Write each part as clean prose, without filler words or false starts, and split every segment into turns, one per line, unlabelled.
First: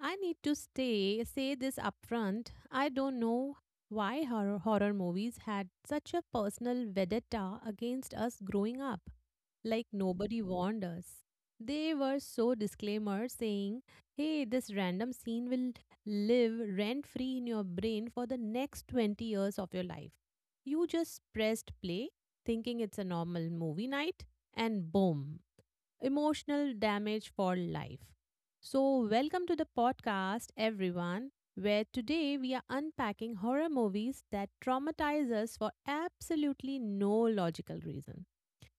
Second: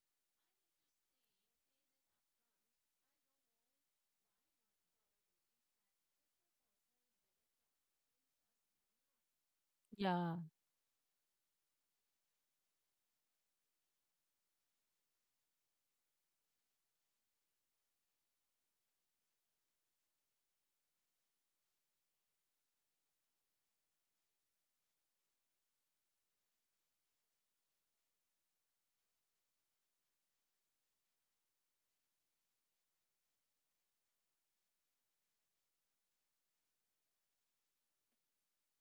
I need to stay say this upfront. I don't know why horror movies had such a personal vendetta against us growing up. Like
Yeah.
nobody warned us. They were so disclaimer saying, "Hey, this random scene will live rent free in your brain for the next 20 years of your life." You just pressed play, thinking it's a normal movie night, and boom emotional damage for life. So, welcome to the podcast, everyone, where today we are unpacking horror movies that traumatize us for absolutely no logical reason,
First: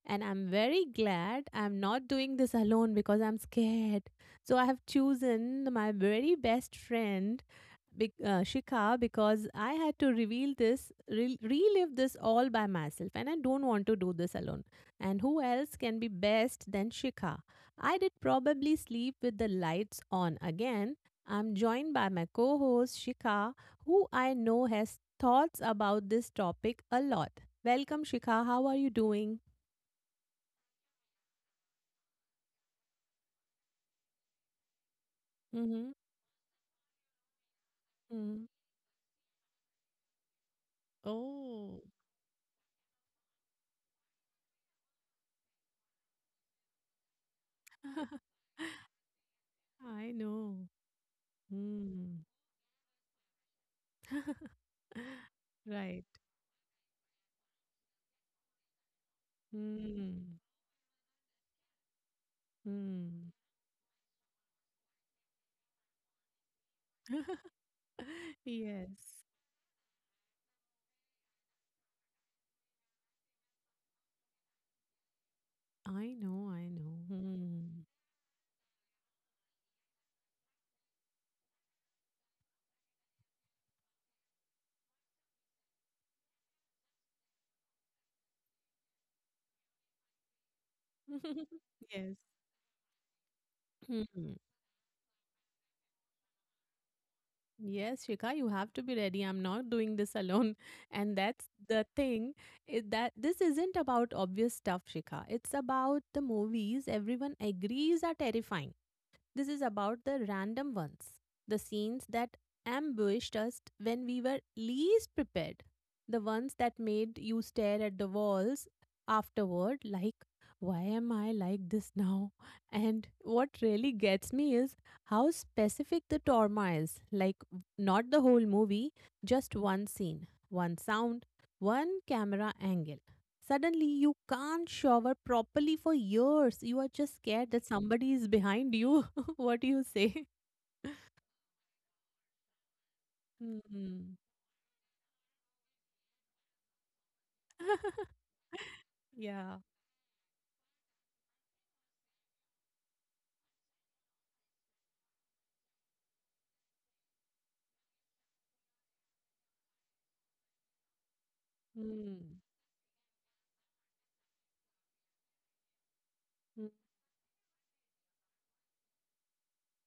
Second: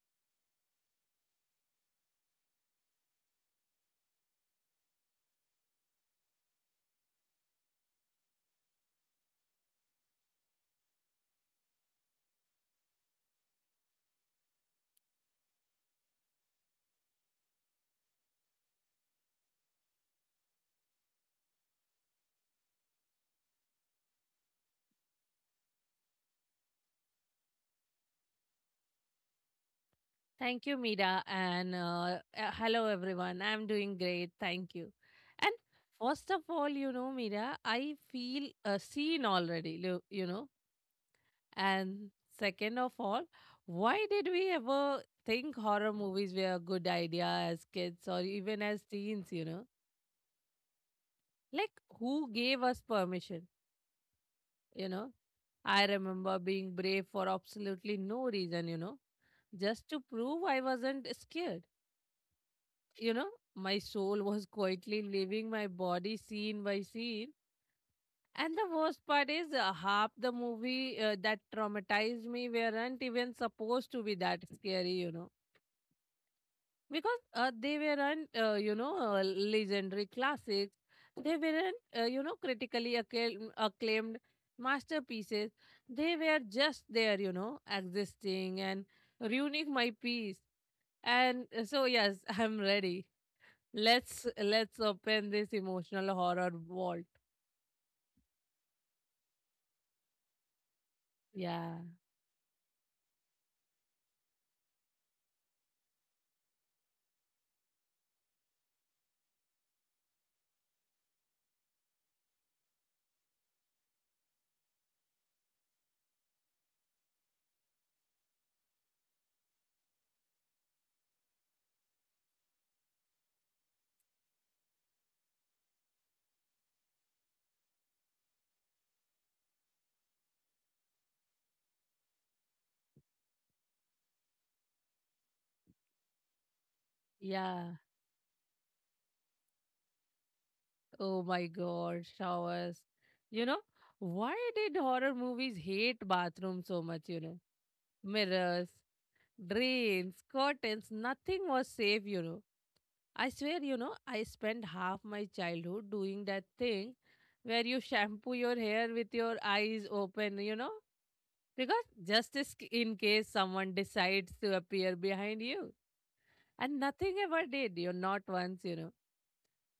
and I'm very glad I'm not doing this alone because I'm scared. So I have chosen my very best friend, Shika, because I had to relive this all by myself, and I don't want to do this alone. And who else can be best than Shikha? I did probably sleep with the lights on again. I'm joined by my co host Shikha, who I know has thoughts about this topic a lot. Welcome, Shikha. How are you doing?
Thank you, Mira. And hello, everyone. I'm doing great. Thank you. And
Mhm,
first of all, you know, Mira, I
mhm.
feel seen already, you know.
Oh.
And second of all, why did we ever think horror movies were a good idea as kids or even as teens, you know?
I know.
Like,
Mm.
who gave us permission, you know? I
Right.
remember being brave for absolutely no reason, you know, just to
Mm,
prove I wasn't scared, you
mm.
know, my soul was quietly leaving my body scene by scene. And the worst
Yes.
part is, half the movie that traumatized me weren't even supposed to be that scary, you know,
I know, I know.
because uh,
Mm.
they weren't, uh, you know, legendary classics. They weren't, you know, critically acclaimed masterpieces. They were just there, you know, existing and ruining my peace. And so,
Yes.
yes, I'm ready. Let's
Mhm.
let's open this emotional horror vault.
Yes, Shika, you have to be ready. I'm not doing this alone. And that's
Yeah.
the thing is that this isn't about obvious stuff, Shika. It's about the movies everyone agrees are terrifying. This is about the random ones, the scenes that ambushed us when we were least prepared, the ones that made you stare at the walls afterward, like, why am I like this now? And what really gets me is how specific the trauma is, like, not the whole movie, just one scene, one sound, one camera angle. Suddenly, you can't shower properly for years. You are just scared that
Yeah.
somebody is behind you. What do you say?
Oh my god, showers. You know,
hmm
why did horror movies hate bathrooms so much, you know? Mirrors,
Yeah.
drains, curtains, nothing was safe, you know. I swear, you know, I spent half my childhood doing that thing where you shampoo your hair with your eyes open, you know? Because
Mm.
just as in case someone decides to appear behind you.
Mm.
And nothing ever did, you know, not once, you know,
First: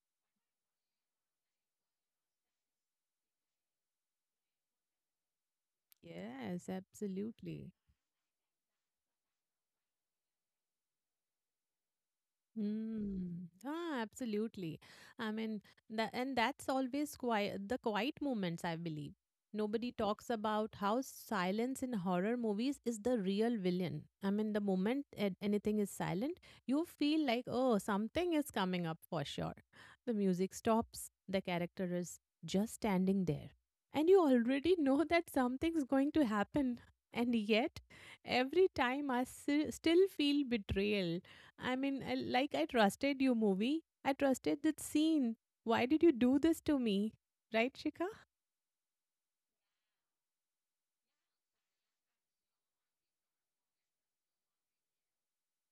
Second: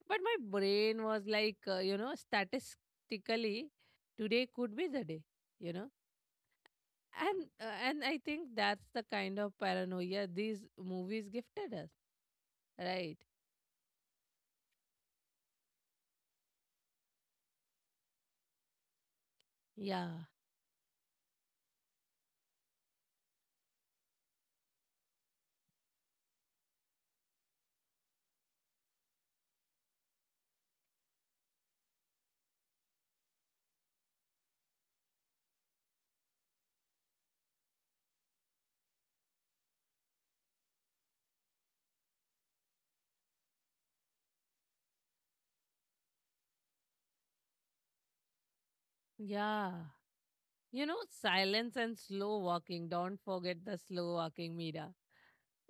but my brain was like, you know, statistically today could be the day, you know.
Yes,
and
absolutely.
uh, and I think that's the kind of paranoia these movies gifted us, right?
Mm. Ah, absolutely. I mean, tha and that's always quiet, the quiet moments, I believe. Nobody
Yeah,
talks about how silence in horror movies is the real villain. I mean, the moment anything is silent, you feel like, oh, something is coming up for sure. The music stops, the character is just standing there. And you already know that something's going to happen. And yet, every time still feel betrayal. I mean, like I trusted you, movie. I trusted that scene. Why did you do this to me? Right, Shika?
yeah, you know, silence and slow walking, don't forget the slow walking, Mira,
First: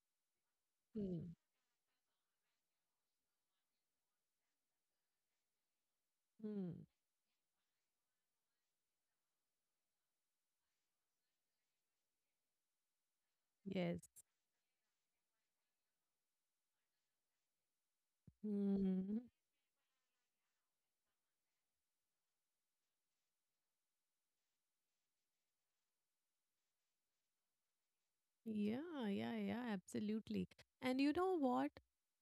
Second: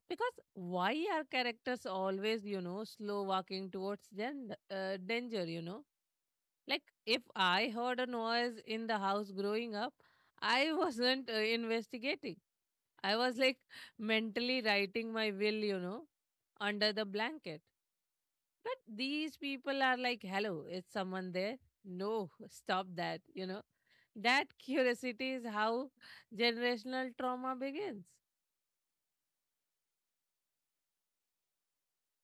because why are
Hmm.
characters always, you know, slow walking towards danger, you know?
Hmm.
Like, if I heard a noise in the house growing up, I wasn't investigating. I was like
Yes.
mentally writing my will, you know, under the blanket. But
Hmm.
these people are like, hello, is someone there? No, stop that, you know. That curiosity is how generational trauma begins.
Yeah, yeah, yeah, absolutely. And you know what?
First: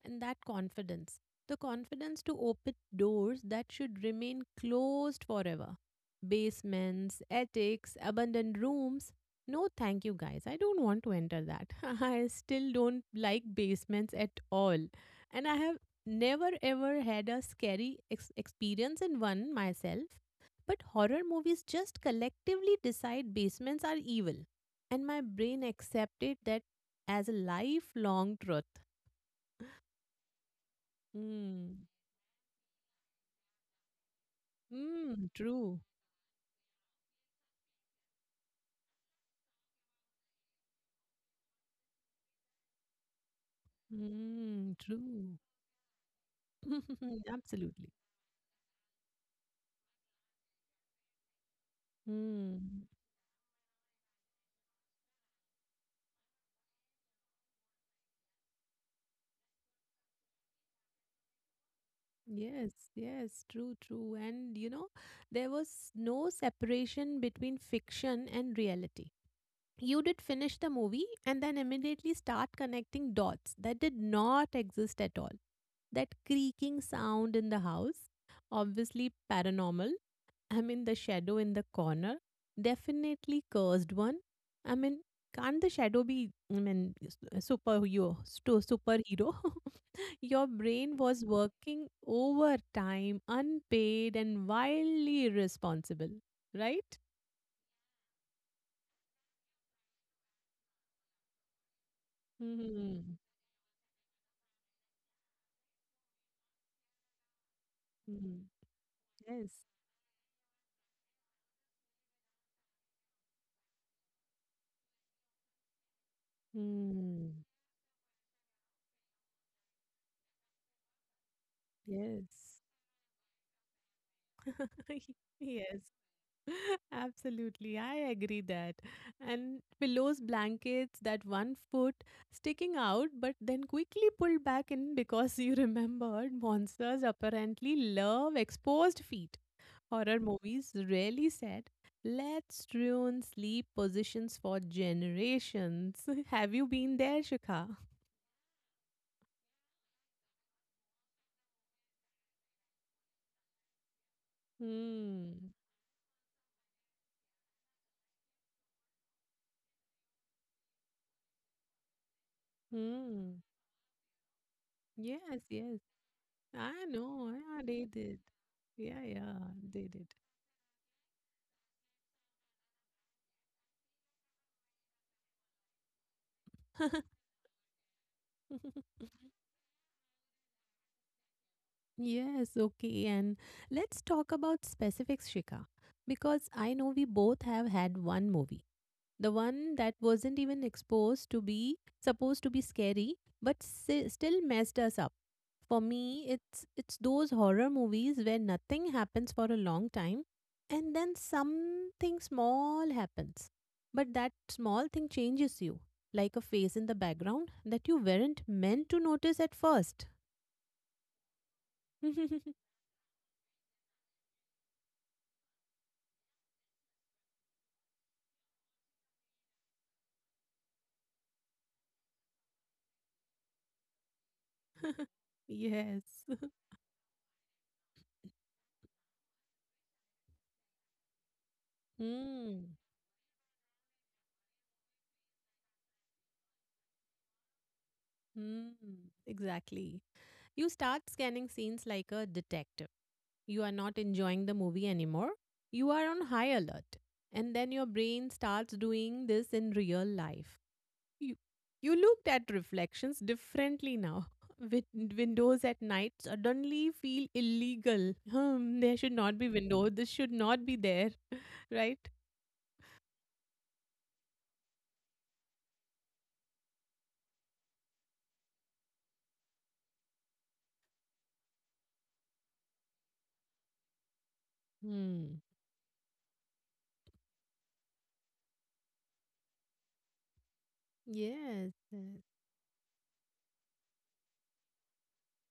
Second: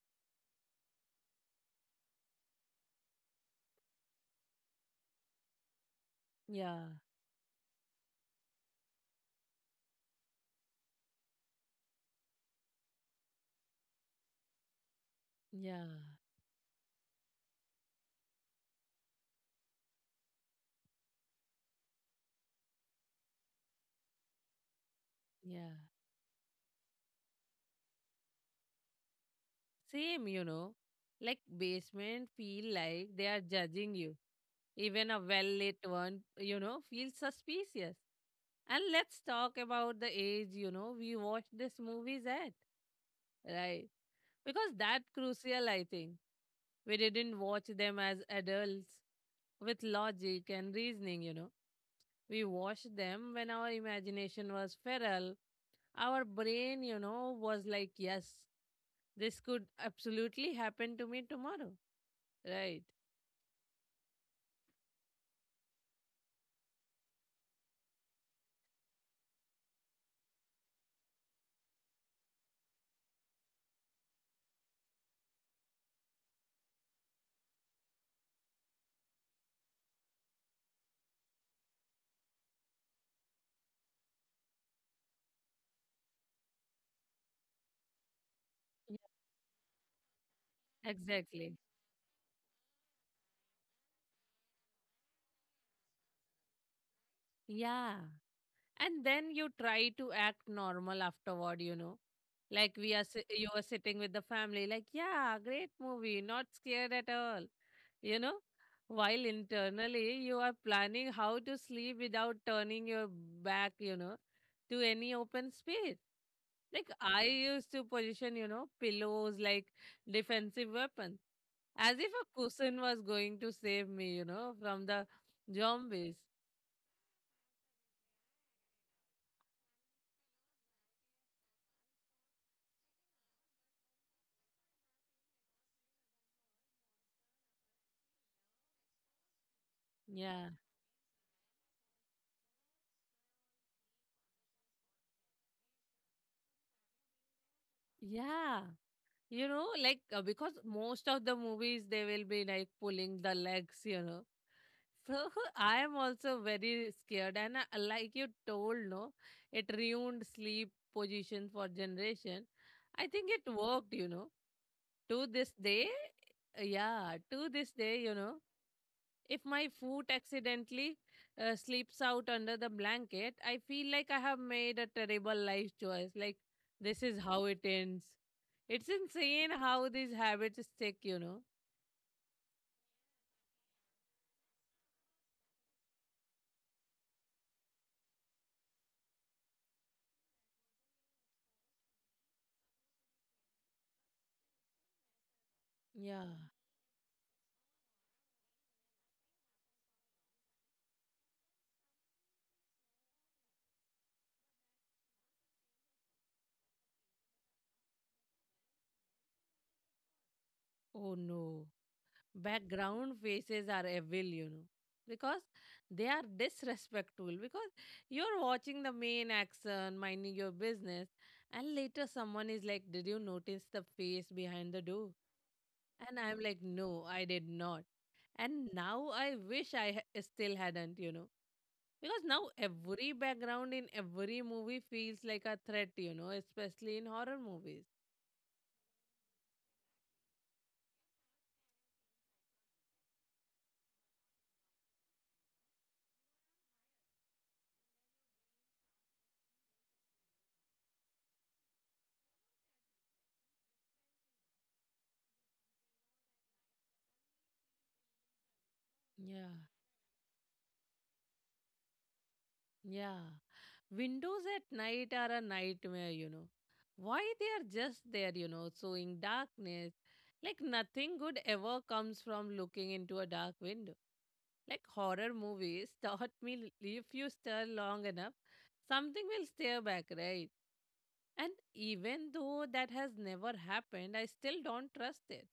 And that confidence, the confidence to open doors that should remain closed forever.
Yeah,
Basements, attics, abandoned rooms. No, thank you, guys. I don't want to enter that. I still don't like basements at all. And I have
yeah,
never ever had a scary experience in one myself. But horror movies just collectively decide basements are evil and my brain
yeah.
accepted that as a lifelong truth.
Same, you know. Like
Mm.
basement feel like they are judging you. Even a
Mm,
well
true.
lit one, you know, feels suspicious. And let's talk about the age, you know, we watched this movies at, right?
Mm,
Because that
true.
crucial, I think. We didn't watch
Absolutely.
them as adults with logic and reasoning, you know. We
Mm.
watched them when our imagination was feral. Our brain, you know, was like, yes, this could absolutely happen to me tomorrow.
Yes,
Right.
yes, true, true. And you know, there was no separation between fiction and reality. You did finish the movie and then immediately start connecting dots that did not exist at all. That creaking sound in the house, obviously paranormal. I mean, the shadow in the corner, definitely cursed one. I mean, can't the shadow be, I mean, superhero,
Yeah.
superhero? Your brain was
Exactly.
working overtime, unpaid, and wildly irresponsible, right?
Yeah. And then you try to act normal afterward, you know, like
Mm-hmm.
you are sitting with the family like yeah, great movie, not scared at all, you know, while
Yes.
internally you are planning how to sleep without turning your back, you know, to any open space. Like I
Mm.
used to position, you know, pillows like defensive weapons, as if a
Yes.
cushion was going to save me, you know, from the
yes.
zombies.
Absolutely, I agree that. And pillows, blankets, that one foot sticking out, but then quickly pulled back in because you remembered monsters apparently love exposed feet. Horror
Yeah,
movies rarely said, let's ruin sleep positions for generations. Have you been there, Shikha?
yeah, you know, like, because most of the movies they will be like pulling the legs, you know, so
Hmm.
I am also very scared and I, like you told no, it ruined sleep position for generation. I think
Hmm.
it worked, you know, to
Yes,
this
yes.
day. uh,
I
yeah
know.
to
Yeah,
this
they
day, you
did.
know, if
Yeah,
my
they
foot accidentally slips out under the blanket, I feel like I have made a terrible life choice, like this is how it ends.
did.
It's insane how these habits stick, you know.
Yes, okay. And let's talk about specifics, Shika, because I know we both have had one movie, the one that wasn't even exposed to be supposed to be scary, but still messed us up. For me,
Yeah.
it's those horror movies where nothing happens for a long time, and then something small happens, but that small thing changes you, like a face in the background that you weren't meant to notice at first.
Oh no. Background faces are evil, you know. Because they are disrespectful. Because you're watching the main action, minding your business, and later someone is like, did you notice the face behind the door?
Yes.
And I'm like, no, I did not. And now I wish still hadn't, you know. Because now
Hmm.
every background in every movie feels like a threat, you know, especially in horror movies.
Hmm. Exactly. You start scanning scenes like a detective. You are not enjoying the movie anymore. You are on high alert. And then your brain starts doing this in real life. You you looked at reflections differently now. Windows at night suddenly feel illegal. Hmm, there should not be
Yeah.
window. This should not be there, right?
Yeah. Windows at night are a nightmare, you know. Why they are just there, you know, so in darkness. Like nothing good ever comes from looking into a dark window. Like horror
Hmm.
movies taught me if you stare long enough, something will stare back, right? And
Yes.
even though that has never happened, I still don't trust it.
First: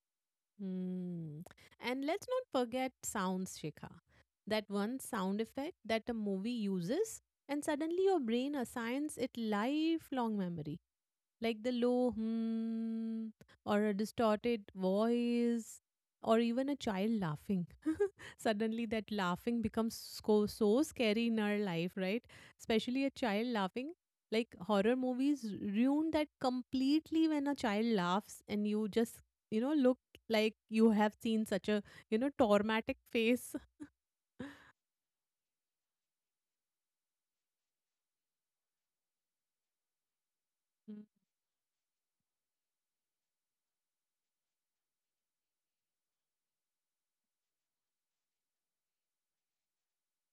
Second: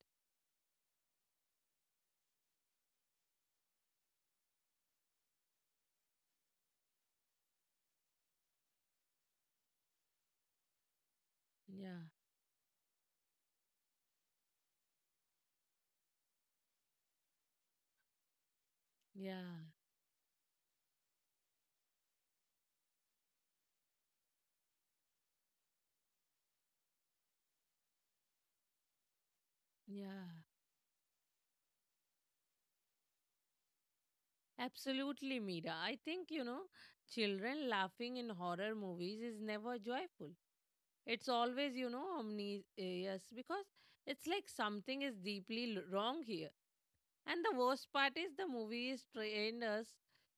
Hmm. And let's not forget sounds, Shikha. That one sound effect that a movie uses, and suddenly your brain assigns it lifelong memory like the
Yeah,
low hmm or a distorted voice or even a child laughing, suddenly that laughing
yeah,
becomes so, so scary in our life, right? Especially a child laughing, like horror movies ruin that completely when a child laughs and you just, you know, look
yeah.
like you have seen such a, you know, traumatic face.
Absolutely, Mira. I think, you know, children laughing in horror movies is never joyful.
Mm,
It's always, you know, ominous because it's like something is deeply wrong here. And the worst part is the movie is trained us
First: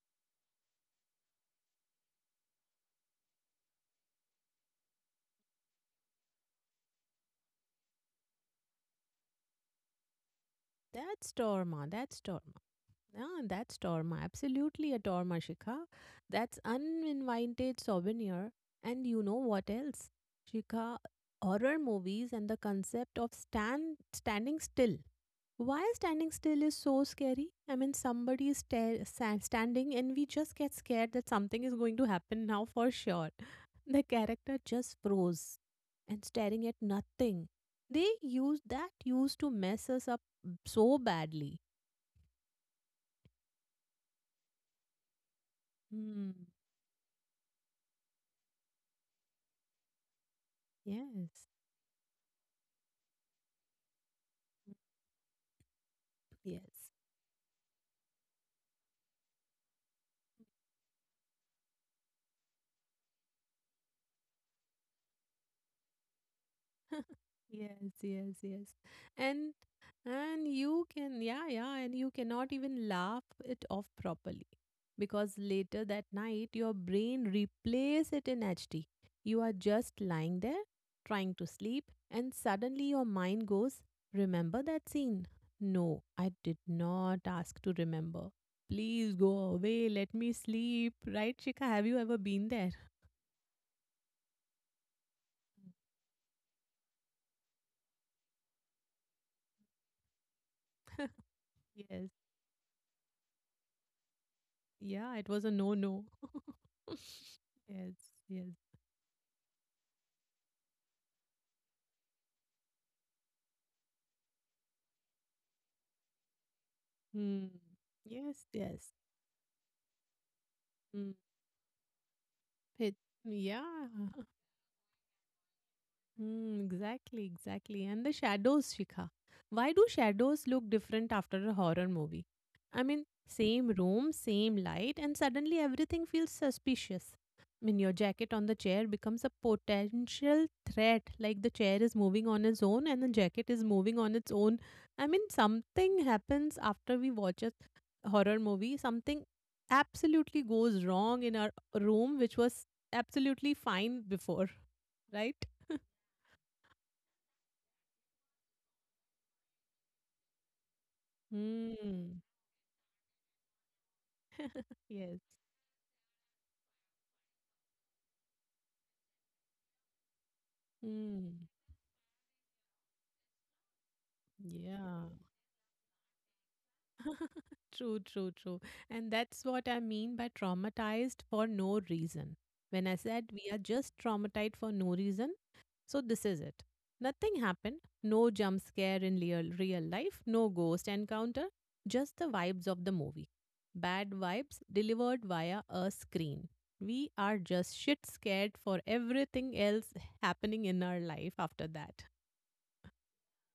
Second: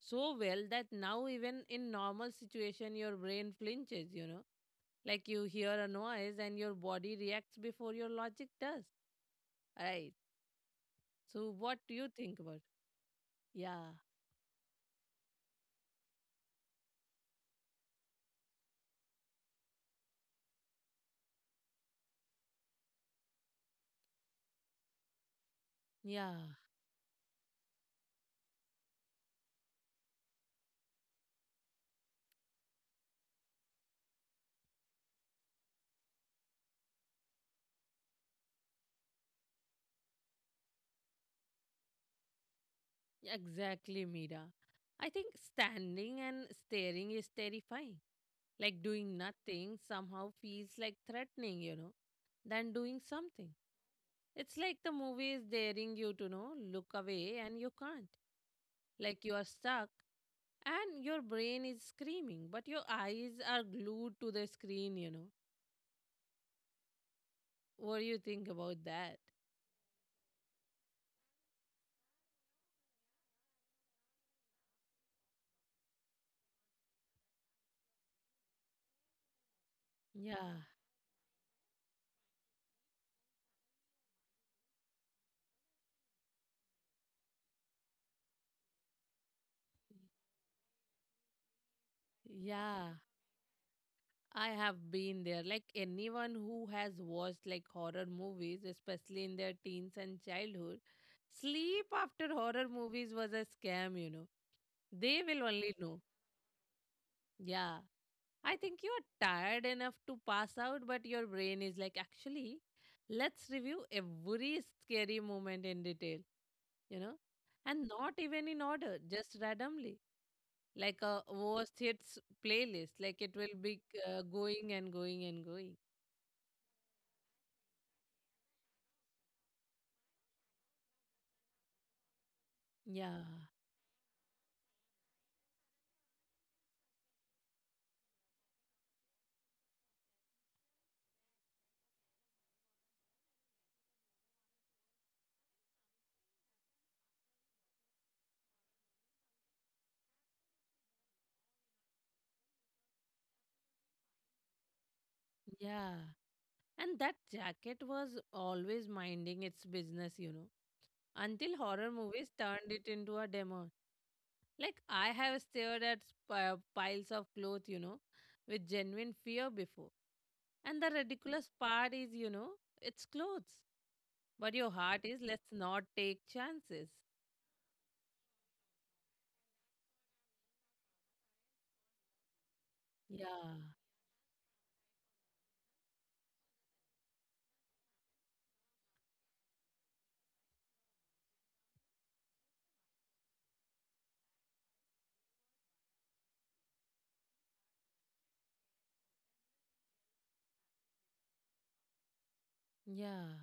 so well that now even in normal situation your brain flinches, you know. Like you hear a noise and your body reacts before your logic does. Right.
that's
So
trauma,
what do
that's
you
trauma.
think about?
Yeah, that's Torma.
Yeah.
Absolutely a Torma, Shikha. That's uninvited souvenir. And you know what else? Shikha, horror movies and the concept of standing still. Why standing still is so
Yeah.
scary? I mean, somebody is standing and we just get scared that something is going to happen now for sure. The character just froze and staring at nothing. They use that used to mess us up so badly.
Exactly, Mira. I think
Hmm.
standing and staring is terrifying. Like doing nothing somehow
Yes.
feels like threatening, you know, than doing something. It's like the movie is daring
Yes.
you to know, look away and you can't. Like you are stuck and your brain is screaming, but your eyes are glued to the screen, you know.
Yes, yes, yes.
What do you think
And
about that?
and you cannot even laugh it off properly because later that night your brain replays it in HD. You are just lying there
Yeah,
trying to sleep and suddenly your mind goes, "Remember that scene?" No, I did not ask to remember. Please go away, let me sleep. Right, Shika, have you ever been there?
yeah. I have been there. Like anyone who has watched like horror movies, especially in their teens and childhood,
Yes.
sleep after horror movies was a scam, you know.
Yeah, it was a
They will
no-no.
only know.
Yes,
Yeah.
yes.
I think you are tired enough to pass out, but your brain is like, actually, let's review every scary moment in detail, you know,
Mm.
and not
Yes,
even
yes.
in order, just randomly,
Mm.
like a worst hits
It,
playlist. Like it will
yeah.
be going and going and going.
Hmm. Exactly, exactly. And the shadows, Shikha. Why do shadows look different after a horror movie? I mean,
Yeah,
same room, same light, and suddenly everything feels suspicious. I mean, your jacket on the chair becomes a potential threat, like the chair is moving on its own and the jacket is moving on its own. I mean, something happens after we watch a horror movie, something absolutely goes wrong in our room, which was absolutely fine before, right?
yeah. And that jacket was always minding its business, you know, until horror
Mm.
movies turned it into a demo. Like,
Yes.
I have stared at piles of clothes, you know, with genuine fear before. And the
Mm,
ridiculous part is, you know, it's clothes. But your
yeah,
heart is, let's not take chances.
true, true, true. And that's what I mean by traumatized for no reason. When I said we are
Yeah,
just traumatized for no reason, so this is it. Nothing happened, no jump scare in real, real life, no ghost encounter, just the vibes of the movie. Bad vibes delivered via a screen. We are just shit scared for everything else happening in our life after that.
yeah.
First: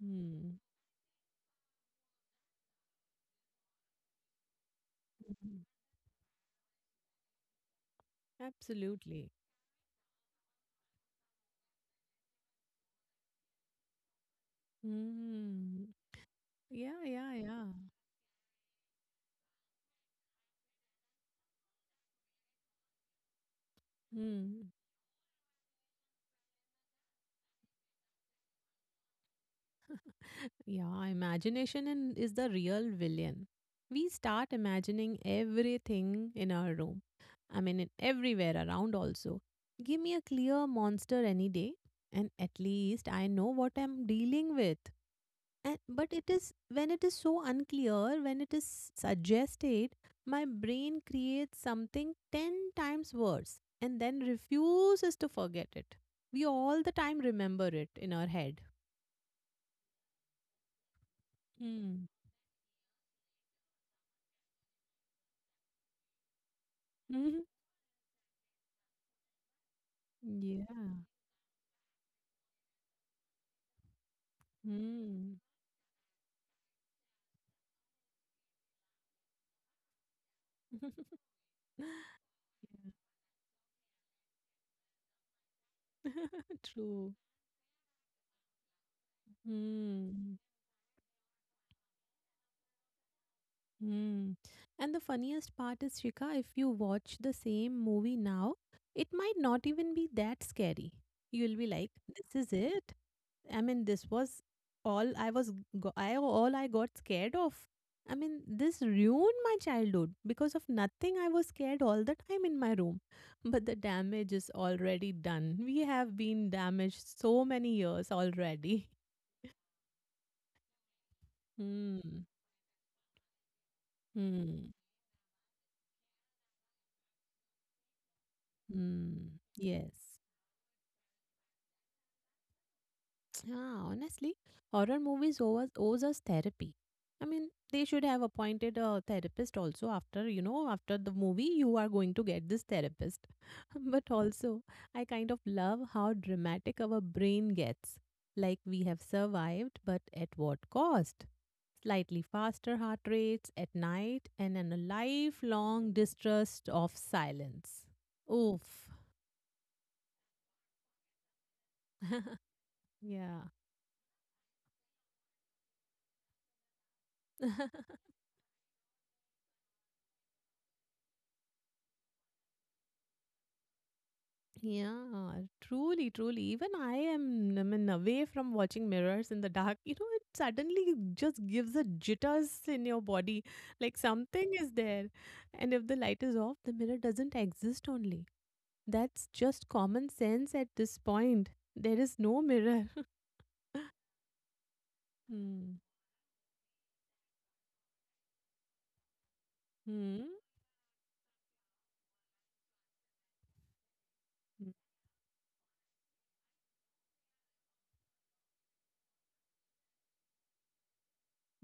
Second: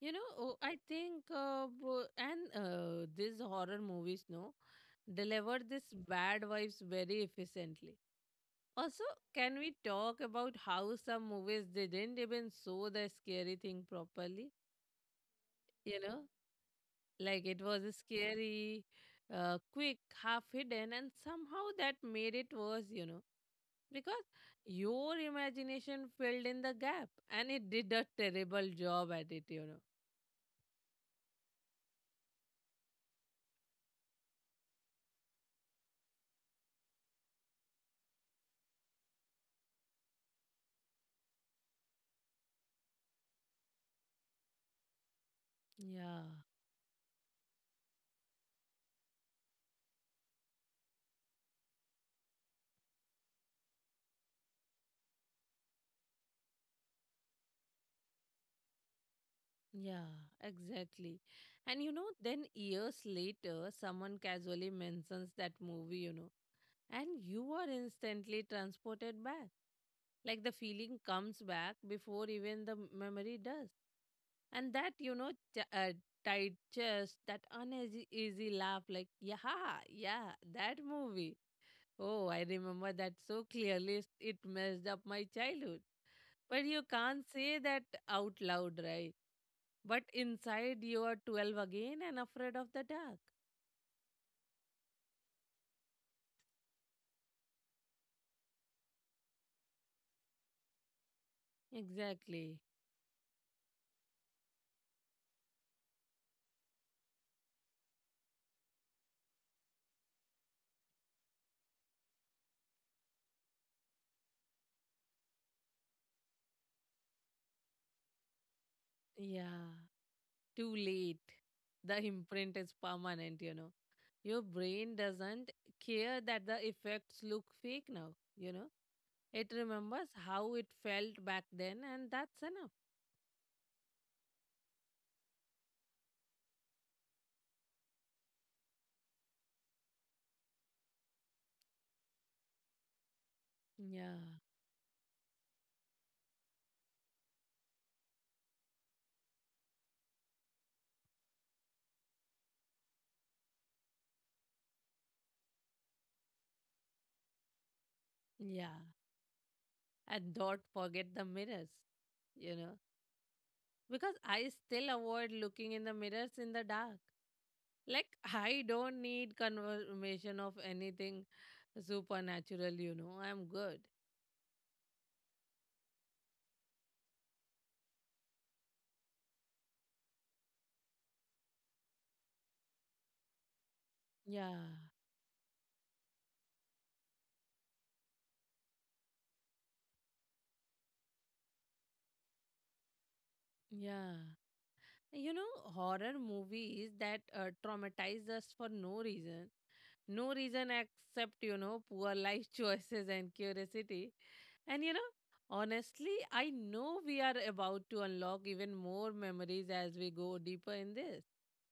You know, oh, I think, bo- and these horror movies, no, deliver this bad vibes very efficiently. Also,
Absolutely.
can we talk about how some movies they didn't even show the scary thing properly?
Mm.
You know,
Yeah, yeah,
like it
yeah.
was scary, quick, half hidden, and somehow that made it worse. You know, because
Mm.
your imagination filled in the gap, and it did a terrible job at it. You know.
Yeah, is the real villain. We start imagining everything in our room. I mean, in everywhere around also. Give me a clear monster any day, and at least I know what I'm dealing with. And, but
Yeah.
it is when it is so unclear, when it is suggested, my brain creates something 10 times worse and then refuses to forget it. We all the time remember it in our head.
Yeah, exactly. And you know,
Hmm.
then years later, someone casually mentions that movie, you know, and
Mhm.
you are instantly transported back. Like the feeling
Yeah.
comes back before even the memory does. And that, you know,
Hmm.
tight chest, that uneasy easy laugh, like, yeah, yeah, that movie.
Yeah.
Oh, I remember that so clearly. It messed up my childhood. But you
True.
can't say that out loud, right? But
Hmm.
inside, you are 12 again and afraid of the dark.
Hmm. And the funniest part is, Shika, if you watch the same movie now, it might not even be that scary. You'll be like, this is
Exactly.
it. I mean, this was all I was, go- I all I got scared of. I mean, this ruined my childhood because of nothing. I was scared all the time in my room, but the damage is already done. We have been damaged so many years already.
Yeah. Too late. The
Hmm.
imprint is permanent, you know. Your
Hmm.
brain doesn't care that the effects look fake now, you know.
Hmm.
It remembers
Yes.
how it felt back then, and that's enough.
Yeah, honestly, horror movies owes us therapy. I mean, they should have appointed a therapist also after, you know, after the movie, you are going to get this therapist.
Yeah.
But also, I kind of love how dramatic our brain gets. Like we have survived, but at what cost? Slightly faster heart rates at night and then a lifelong distrust of silence.
Yeah.
Oof.
And don't forget the mirrors, you know.
yeah.
Because I still avoid looking in the mirrors in the dark. Like, I don't need confirmation of anything supernatural, you know. I'm good.
Yeah, truly, truly. Even I am, I mean, away from watching mirrors in the dark, you know, it suddenly just gives a jitters in your body, like
Yeah,
something is there. And if the light is off, the mirror doesn't exist only. That's just common sense at this point. There is no mirror.
yeah. You know,
Hmm.
horror movies that traumatize us for no reason. No
Hmm.
reason except, you know, poor life choices and curiosity. And, you know, honestly, I know we are about to unlock even more memories as we go deeper in this.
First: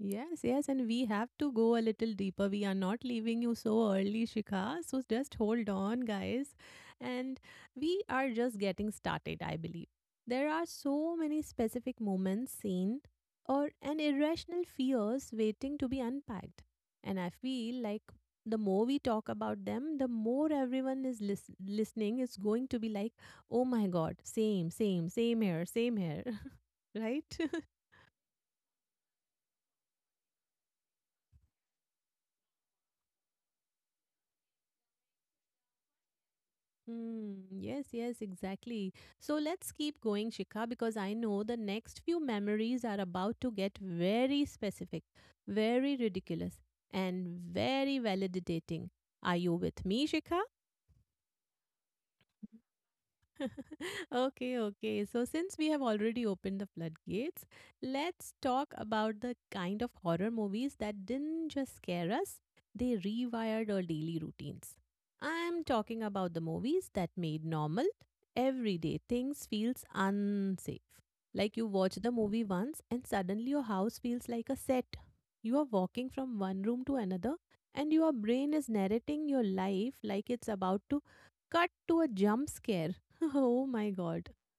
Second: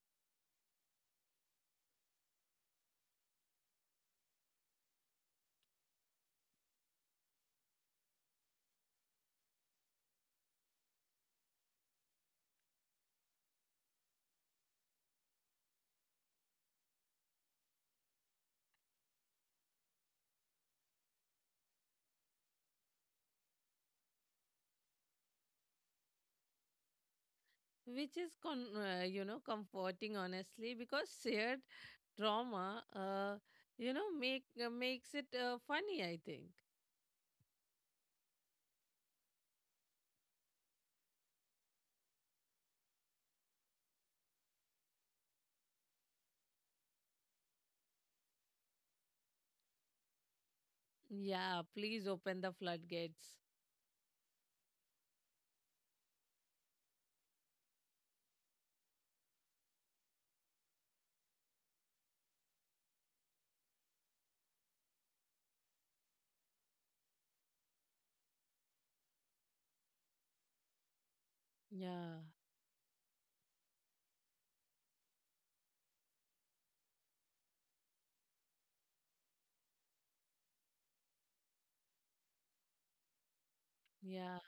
Yes, yes, and we have to go a little deeper. We are not leaving you so early, Shikha. So just hold on, guys. And we are just getting started, I believe. There are so many specific moments seen or and irrational fears waiting to be unpacked. And I feel like the more we talk about them, the more everyone is listening is going to be like, oh my God, same, same, same here, same here. Right?
Which is you know, comforting, honestly, because shared trauma, you know, makes it funny, I think.
Hmm. Yes, yes, exactly. So let's keep going, Shikha, because I know the next few memories are about to get very specific, very ridiculous, and very validating. Are you with me, Shikha?
Yeah, please open the floodgates.
Okay, okay. So, since we have already opened the floodgates, let's talk about the kind of horror movies that didn't just scare us, they rewired our daily routines. I'm talking about the movies that made normal, everyday things feels unsafe. Like you watch the
Yeah,
movie once and suddenly your house feels like a set. You are walking from one room to another and your brain is narrating your life like it's about to cut to a jump scare. Oh my God.
yeah.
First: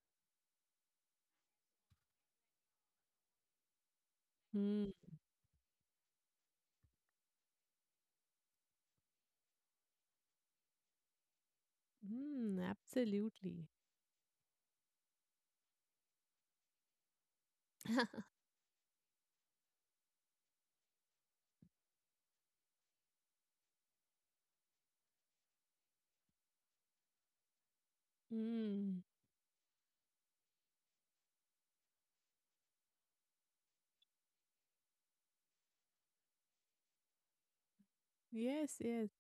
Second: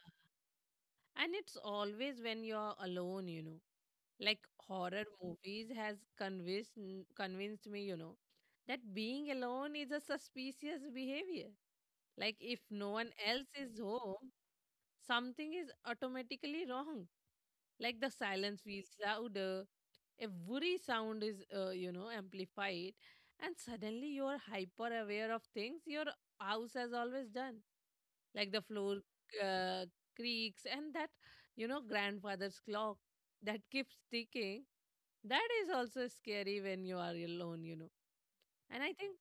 And it's always when you're alone, you know, like
Mm,
horror movies has convinced me, you know, that being alone is a suspicious behavior. Like
mm,
if no one else
absolutely.
is home, something is automatically wrong. Like the silence feels louder, a worry sound is, you know, amplified, and suddenly you're hyper aware of things your house has always done, like the floor
Mm,
uh, creaks and that, you know, grandfather's clock that keeps ticking. That is also scary when you are alone, you know.
yes,
And I
yes.
think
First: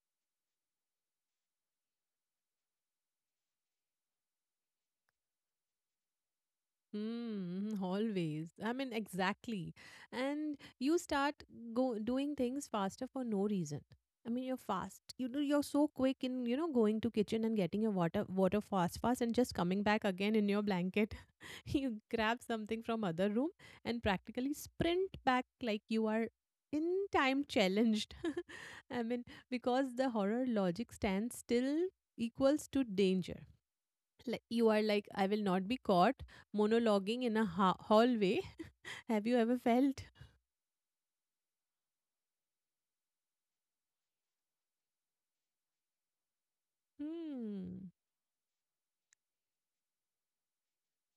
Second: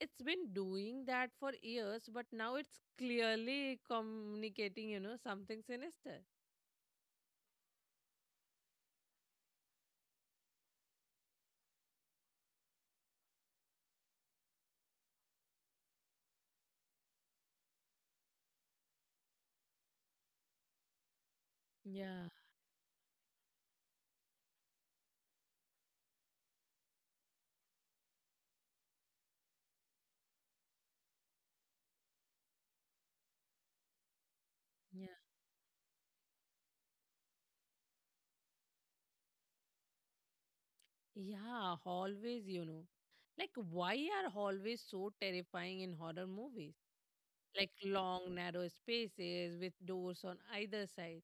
it's been doing that for years, but now it's clearly communicating, you know, something sinister.
Mm, always. I mean, exactly. And you start go doing things faster for no reason. I mean, you're fast. You do, you're so quick in, going to kitchen and getting your water fast and just coming back again in your blanket. You
Yeah.
grab something from other room and practically sprint back like you are in time challenged. I mean, because the horror logic stands still equals to danger, like, you are
Yeah.
like, I will not be caught monologuing in a hallway. Have you ever felt?
Yeah, hallways, you know. Like, why are hallways so terrifying in horror movies? Like
Hmm.
long, narrow spaces with doors on either side.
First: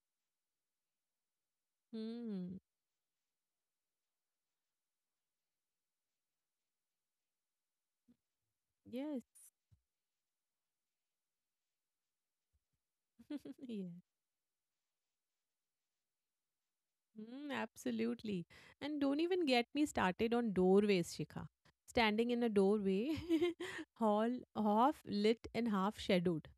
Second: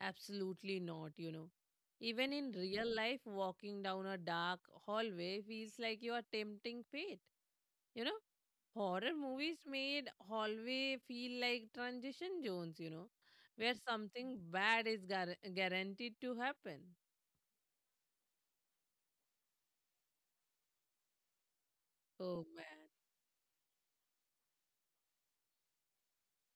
Absolutely not, you know. Even in
Hmm.
real life, walking down a dark hallway feels like you are tempting fate. You know, horror
Yes.
movies made hallway feel like transition zones, you know, where
Yes.
something bad is guaranteed to happen.
Mm, absolutely. And don't even get me started on doorways, Shikha. Standing in
Oh
a
man,
doorway, all half lit and half shadowed.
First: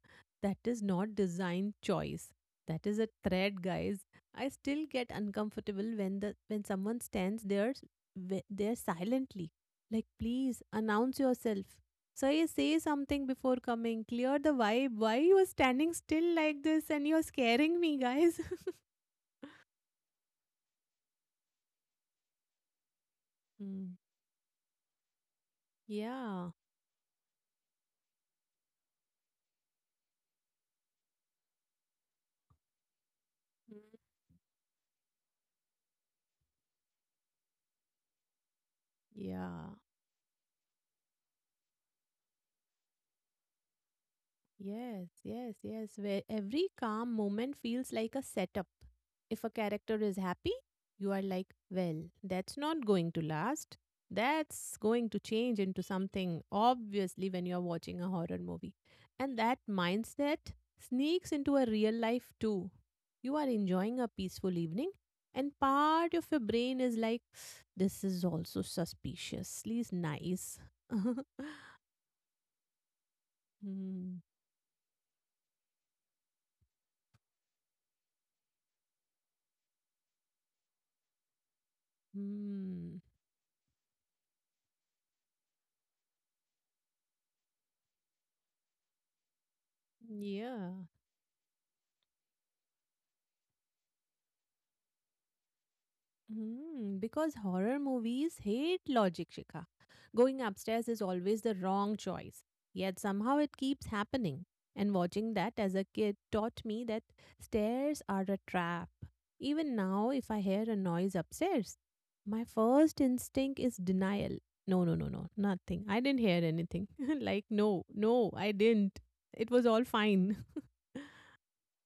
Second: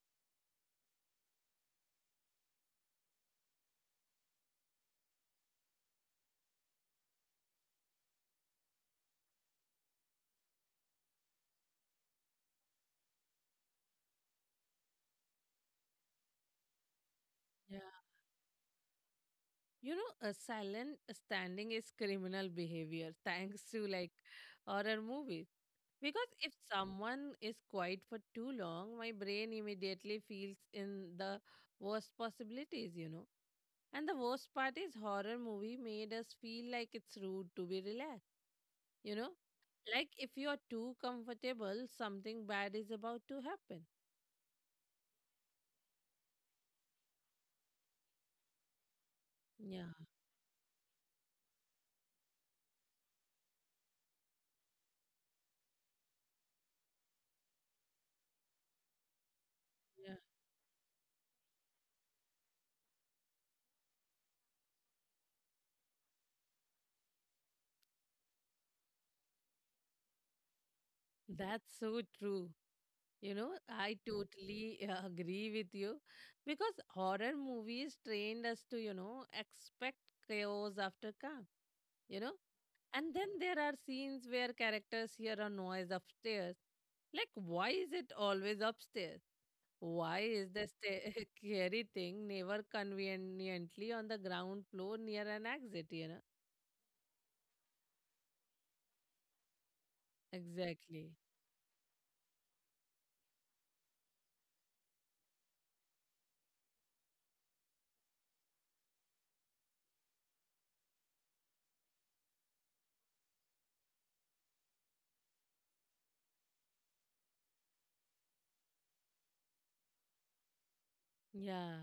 That is not design choice. That is a thread, guys. I still get uncomfortable when the when someone stands there there silently. Like, please announce yourself. Say something before coming. Clear the vibe. Why you are standing still like this and you're
yeah.
scaring me, guys?
You know, a silent standing is criminal behavior thanks to
Mm.
like horror movies. Because if
Yeah.
someone is quiet for too long, my brain immediately feels in the worst possibilities, you know.
Mm,
And the worst part is horror movie made us feel like it's rude to be relaxed, you know.
yeah.
Like if you are too comfortable, something bad is about to happen.
Yes, yes, yes. Where every calm moment feels like a setup. If a
Yeah,
character is happy, you are like, well, that's not going to last. That's going to change into something, obviously, when you're watching a horror movie. And that
yeah.
mindset sneaks into a real life too. You are enjoying a peaceful evening, and part of your brain is like, this is also suspiciously nice.
That's so true. You know, I
Hmm.
totally agree with you because horror movies trained us to, you know, expect chaos after calm you know
Hmm.
and then there are scenes where characters hear a noise upstairs. Like, why is it always upstairs? Why is the
Yeah.
scary thing never conveniently on the ground floor near an exit?
Hmm. Because horror movies hate logic, Shikha. Going upstairs is
Exactly.
always the wrong choice. Yet somehow it keeps happening. And watching that as a kid taught me that stairs are a trap. Even now, if I hear a noise upstairs, my first instinct is denial. No, no, no, no, nothing. I didn't hear anything. Like, no, no, I didn't. It was all fine.
Yeah,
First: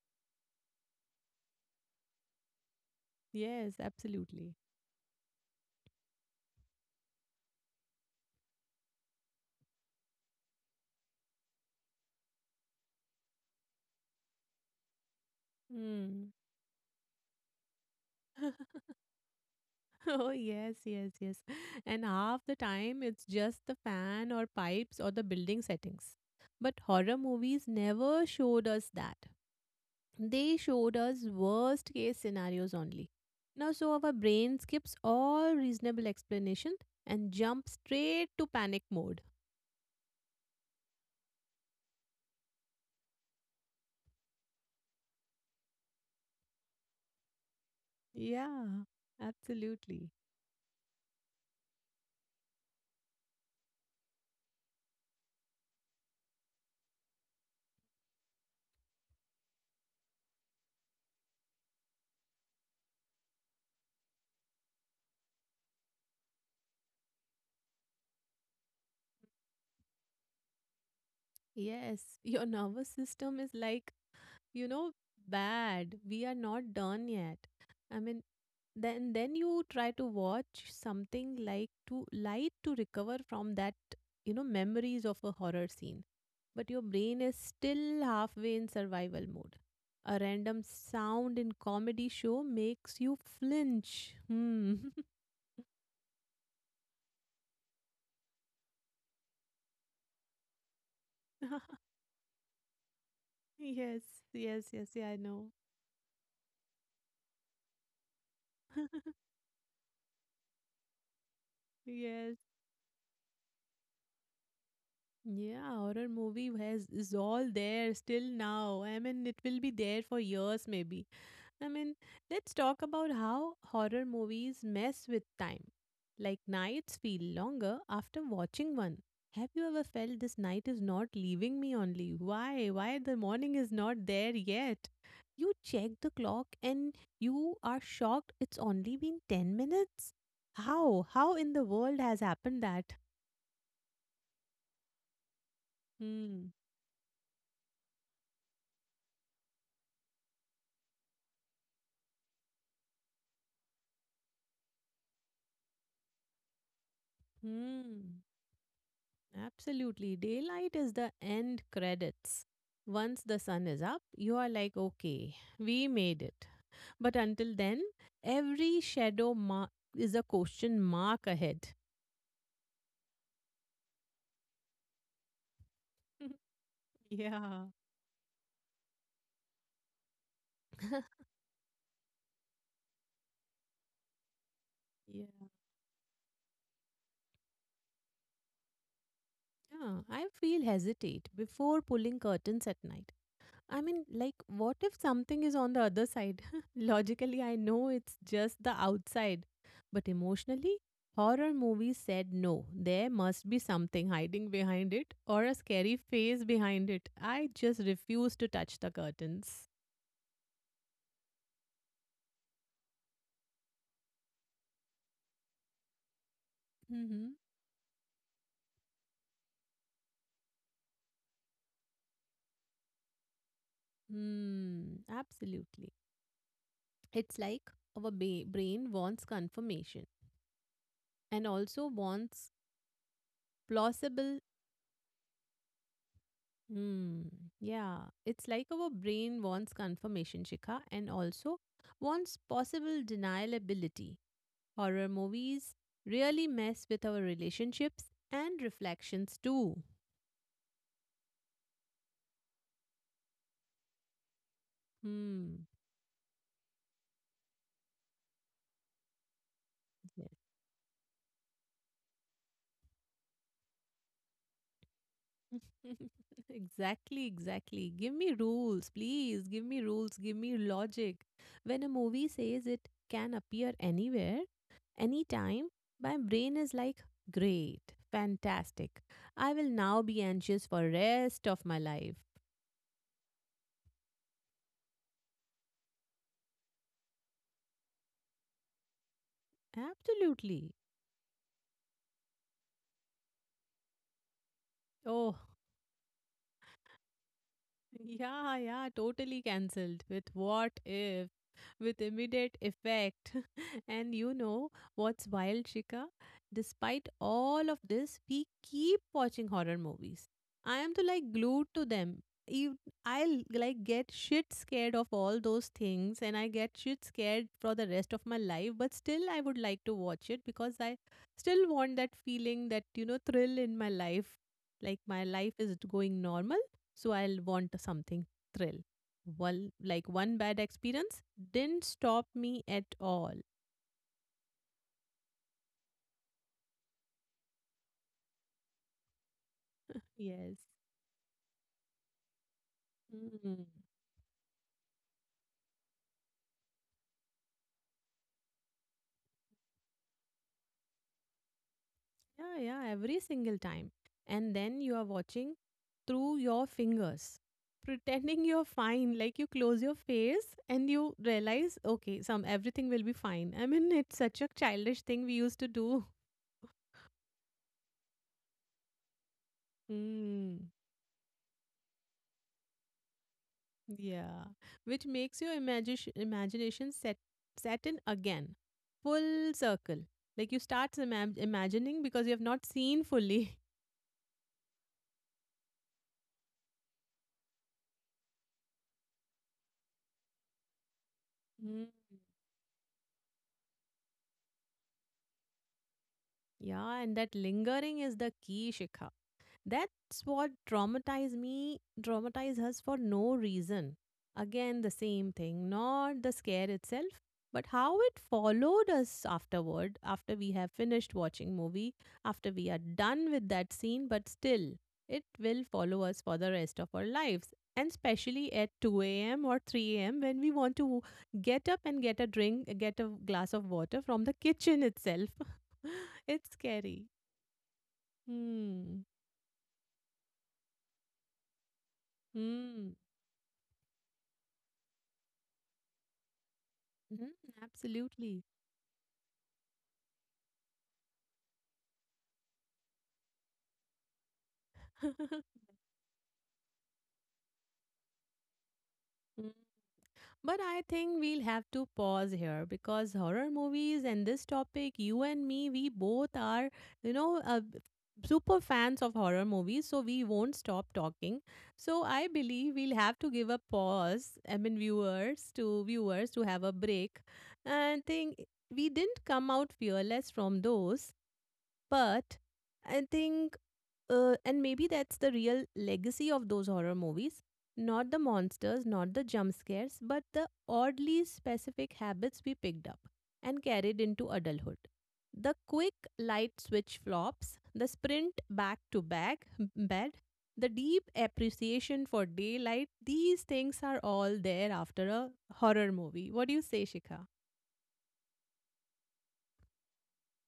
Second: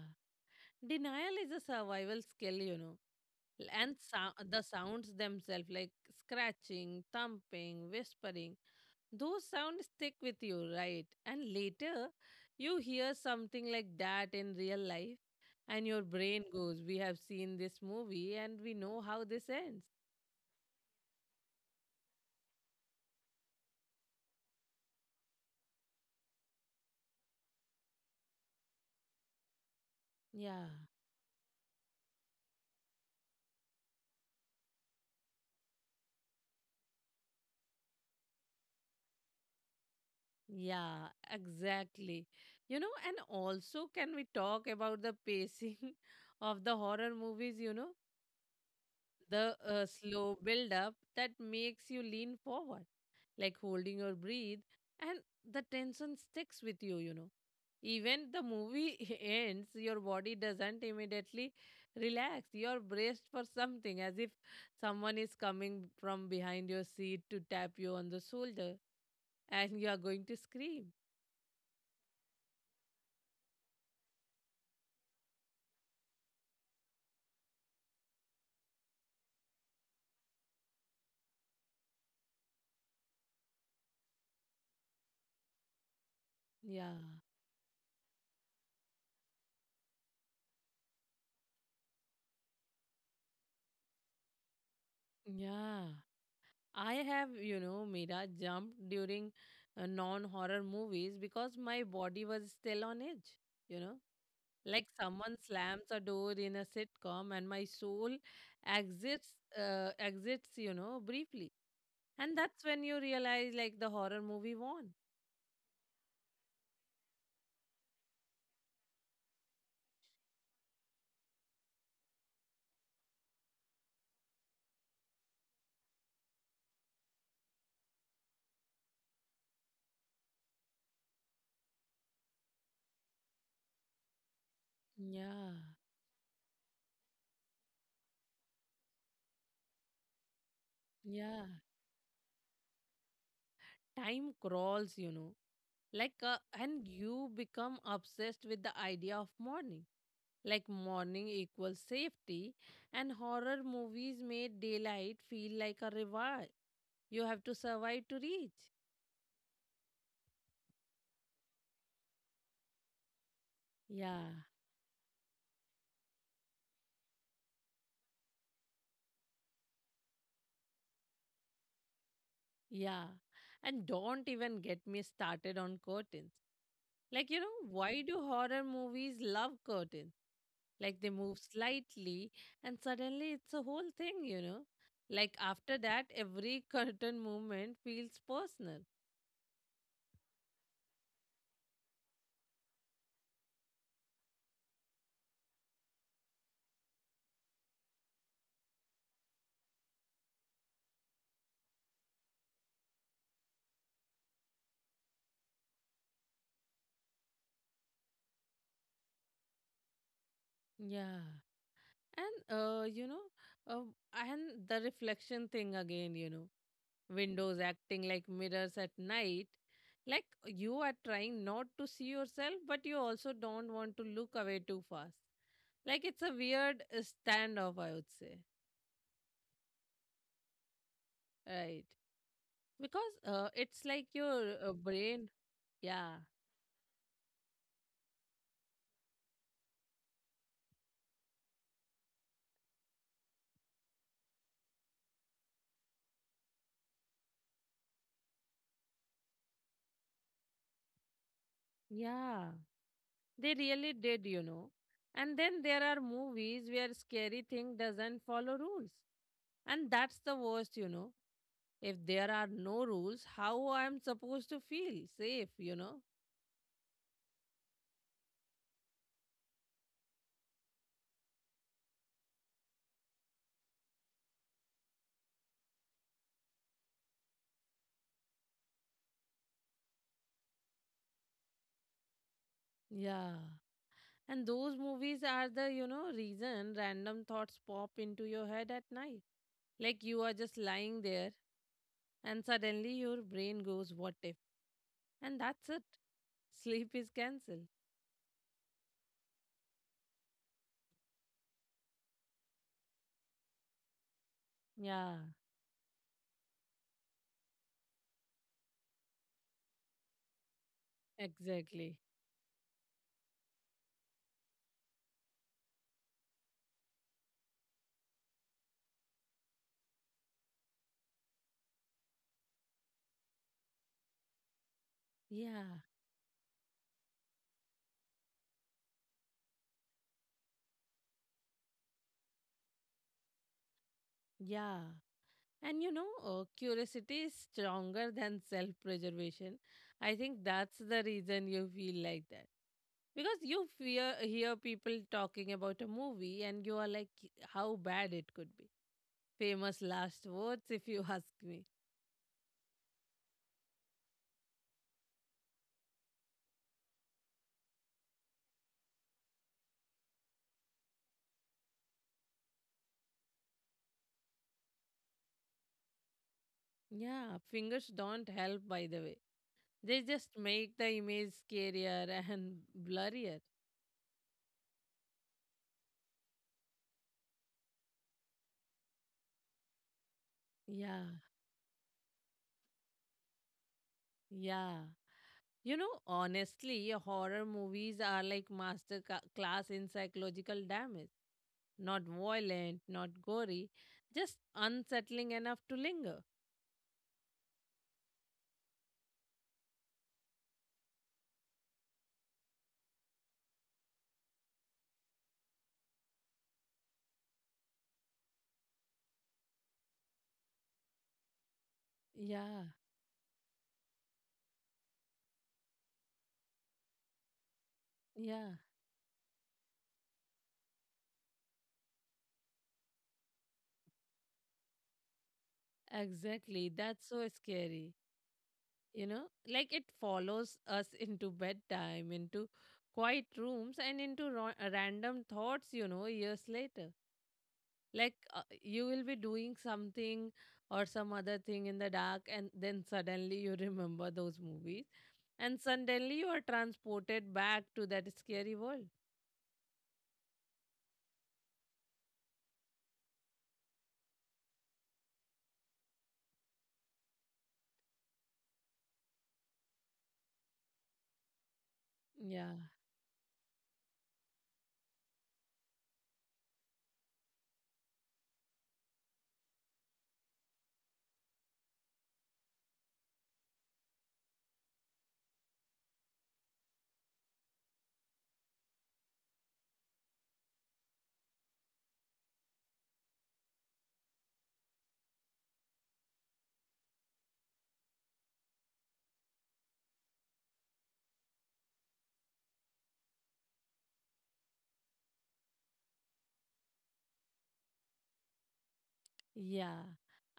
denial is a survival skill, you know.
Yes, absolutely.
The sounds themselves, like scratching, thumping, whispering. Those sounds stick with you, right? And later, you hear something like that in real life, and your
Hmm.
brain goes, we have seen this movie and we know how this ends.
Oh, yes, yes, yes. And half the time it's just the fan or pipes or the building settings. But horror movies never showed us that. They
Yeah,
showed us worst case scenarios only. Now, so our brain skips all reasonable explanation and jumps straight to panic mode.
yeah, exactly. You know, and also, can we talk about the pacing of the horror movies? You know,
Yeah,
the
absolutely.
slow build up that makes you lean forward, like holding your breath, and the tension sticks with you, you know. Even the movie ends, your body doesn't immediately relax. You're braced for something, as if someone is coming from behind your seat to tap you on the shoulder, and you are going to scream.
Yes, your nervous system is like, you know bad, we are not done yet. I mean, then you try to watch something like to light to recover from that, memories of a horror scene, but your
Yeah,
brain is still halfway in survival mode. A random sound in comedy show makes you flinch. Hmm.
yeah. I have, you know, Mira jumped during non horror movies because my body was still on edge, you know.
Yes, yes,
Like
yes, yeah, I
someone
know.
slams a door in a sitcom, and my soul exits, exits, you know, briefly. And
Yes.
that's when you realize, like, the horror movie won.
Yeah, horror movie has is all there still now. I mean, it will be there for years maybe. I mean, let's talk about how horror movies mess with time. Like nights feel longer after watching one. Have you ever felt this night is not leaving me only? Why? Why the morning is not there yet? You
Yeah,
check the clock and you are shocked it's only been 10 minutes? How? How
yeah.
in the world has happened that?
Time crawls, you know. Like,
Hmm.
and you become obsessed with the idea of morning. Like, morning equals safety, and horror movies made daylight feel like a reward you have to survive
Hmm.
to reach.
Absolutely. Daylight is the end credits. Once the sun is up, you
Yeah.
are like, okay, we made it. But until then, every shadow mark is a question mark ahead.
Yeah. And don't even get me started on curtains. Like, you
Yeah.
know, why do horror movies love curtains? Like, they move slightly, and suddenly it's a whole thing, you know? Like,
Yeah.
after that, every curtain movement feels personal.
Yeah, I feel hesitate before pulling curtains at night. I mean, like, what if something is on the other side? Logically, I know it's just the outside. But emotionally, horror movies said no, there must be something hiding behind it or a scary face behind it. I just refuse to touch the curtains.
Yeah. And, you know, uh, and the reflection thing again, you know,
Mm-hmm.
windows acting like mirrors at night. Like you are trying not to see yourself, but you also don't want to look away too
Hmm,
fast.
absolutely.
Like it's a weird
It's like
standoff, I would
our
say.
brain wants confirmation and
Right.
also wants
Because it's like
plausible.
your brain. Yeah.
Hmm. Yeah. It's like our brain wants confirmation, Shikha, and also wants possible denialability. Horror movies really mess with our relationships and reflections too.
Yeah. They really did, you know. And then
Hmm.
there are movies where scary thing doesn't follow rules. And that's
Yeah.
the worst, you know. If there are no rules, how I'm supposed to feel safe, you know?
Exactly, exactly. Give me rules, please. Give me rules. Give me logic. When a movie says it can appear anywhere, anytime, my brain is like, great, fantastic. I will now be anxious for rest of my life.
Yeah. And those movies are the, you know, reason random thoughts pop into your head at night. Like you are just
Absolutely.
lying there and suddenly your brain goes, what if? And
Oh,
that's it. Sleep is cancelled.
yeah, yeah, totally cancelled with what if, with immediate effect. And you know
Yeah,
what's wild, Shika? Despite all of this, we keep watching horror movies. I am to like glued to
exactly.
them. Ev- I'll like get shit scared of all those things and I get shit scared for the rest of my life, but still I would like to watch it because I still want that feeling, that, thrill in my life. Like my life
Yeah,
is going normal so I'll want something thrill. Well, like one bad experience didn't stop me at all.
yeah. And you know, curiosity is stronger than self preservation. I think
Yes.
that's the reason you feel like that. Because
Mm.
you fear hear people talking about a movie and you are like how bad it could be. Famous last words if you ask me.
Yeah, yeah, every single time. And then you are watching through your fingers, pretending you're fine. Like you close your face and you realize, okay, some everything will be fine. I mean, it's such a childish thing we used to do.
Yeah, fingers don't help by the way. They just
Mm.
make the image scarier and blurrier.
Yeah, which makes your imagination set in again, full circle. Like you start
Yeah,
imagining because you have not seen fully.
yeah. You know, honestly, horror movies are like master class in psychological damage.
Mm.
Not violent, not gory, just unsettling enough to linger.
Yeah, and that lingering is the key, Shikha. That's what traumatized me, traumatized us for no reason. Again, the same thing, not the scare itself, but how it followed us afterward, after we have finished watching movie, after
Yeah,
we are done with that scene, but still, it will follow us for the rest of our lives. And especially
yeah.
at 2 a.m. or 3 a.m. when we want to get up and get a drink, get a glass of water from the kitchen itself. It's
Exactly.
scary.
That's so scary.
Hmm.
You know, like it follows us into bedtime, into
Hmm.
quiet rooms, and into random thoughts, you know, years later.
Mhm.
Like
Absolutely.
you will be doing something or some other thing in the dark, and then suddenly you remember those movies, and suddenly you are transported back to that scary world.
Mm. But I think we'll have to pause here because horror movies and this topic, you and me, we both are, you know, uh, super fans of horror movies. So we won't stop talking. So I
Yeah.
believe we'll have to give a pause, I mean, viewers to have a break and think we didn't come out fearless from those, but I think and maybe that's the real legacy of those horror movies. Not the monsters, not the jump scares, but the oddly specific habits we picked up and carried into adulthood. The quick light switch flops, the sprint back to bed, the deep appreciation for daylight, these things are all there after a horror movie. What do you say, Shikha?
Yeah.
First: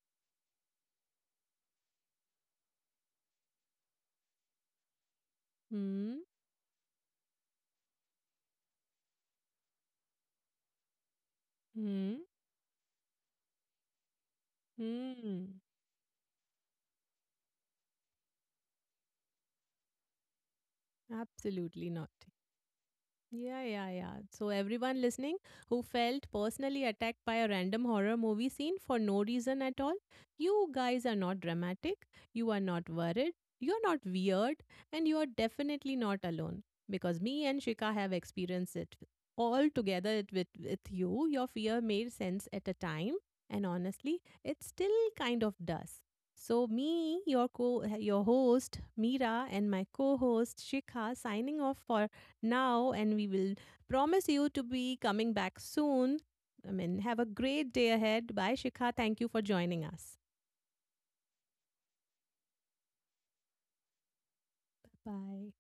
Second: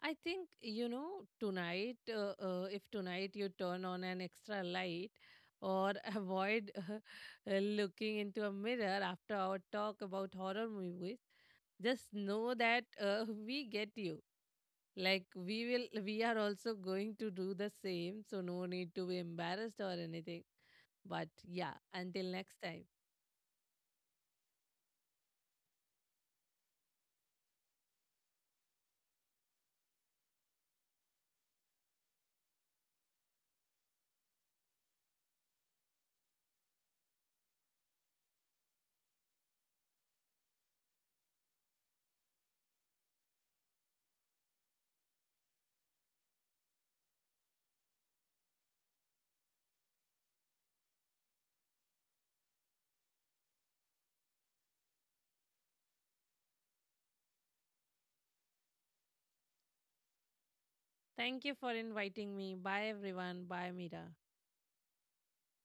I think, you know, tonight, if tonight you turn on an extra light or
Hmm?
avoid looking into a mirror after our talk about horror movies, just
Hmm?
know that we get you. Like
Hmm?
we are also going to do the same. So no need to be embarrassed or anything. But yeah,
Absolutely not.
until next time.
Yeah, yeah, yeah. So, everyone listening who felt personally attacked by a random horror movie scene for no reason at all, you guys are not dramatic, you are not worried, you are not weird, and you are definitely not alone. Because me and Shika have experienced it all together it with you. Your fear made sense at a time, and honestly, it still kind of does. So, me, your co your host, Mira, and my co host, Shika, signing off for now, and we will promise you to be coming back soon. I mean, have a great day ahead. Bye, Shikha. Thank you for joining us.
Thank you for inviting me. Bye, everyone. Bye, Mira.
Bye.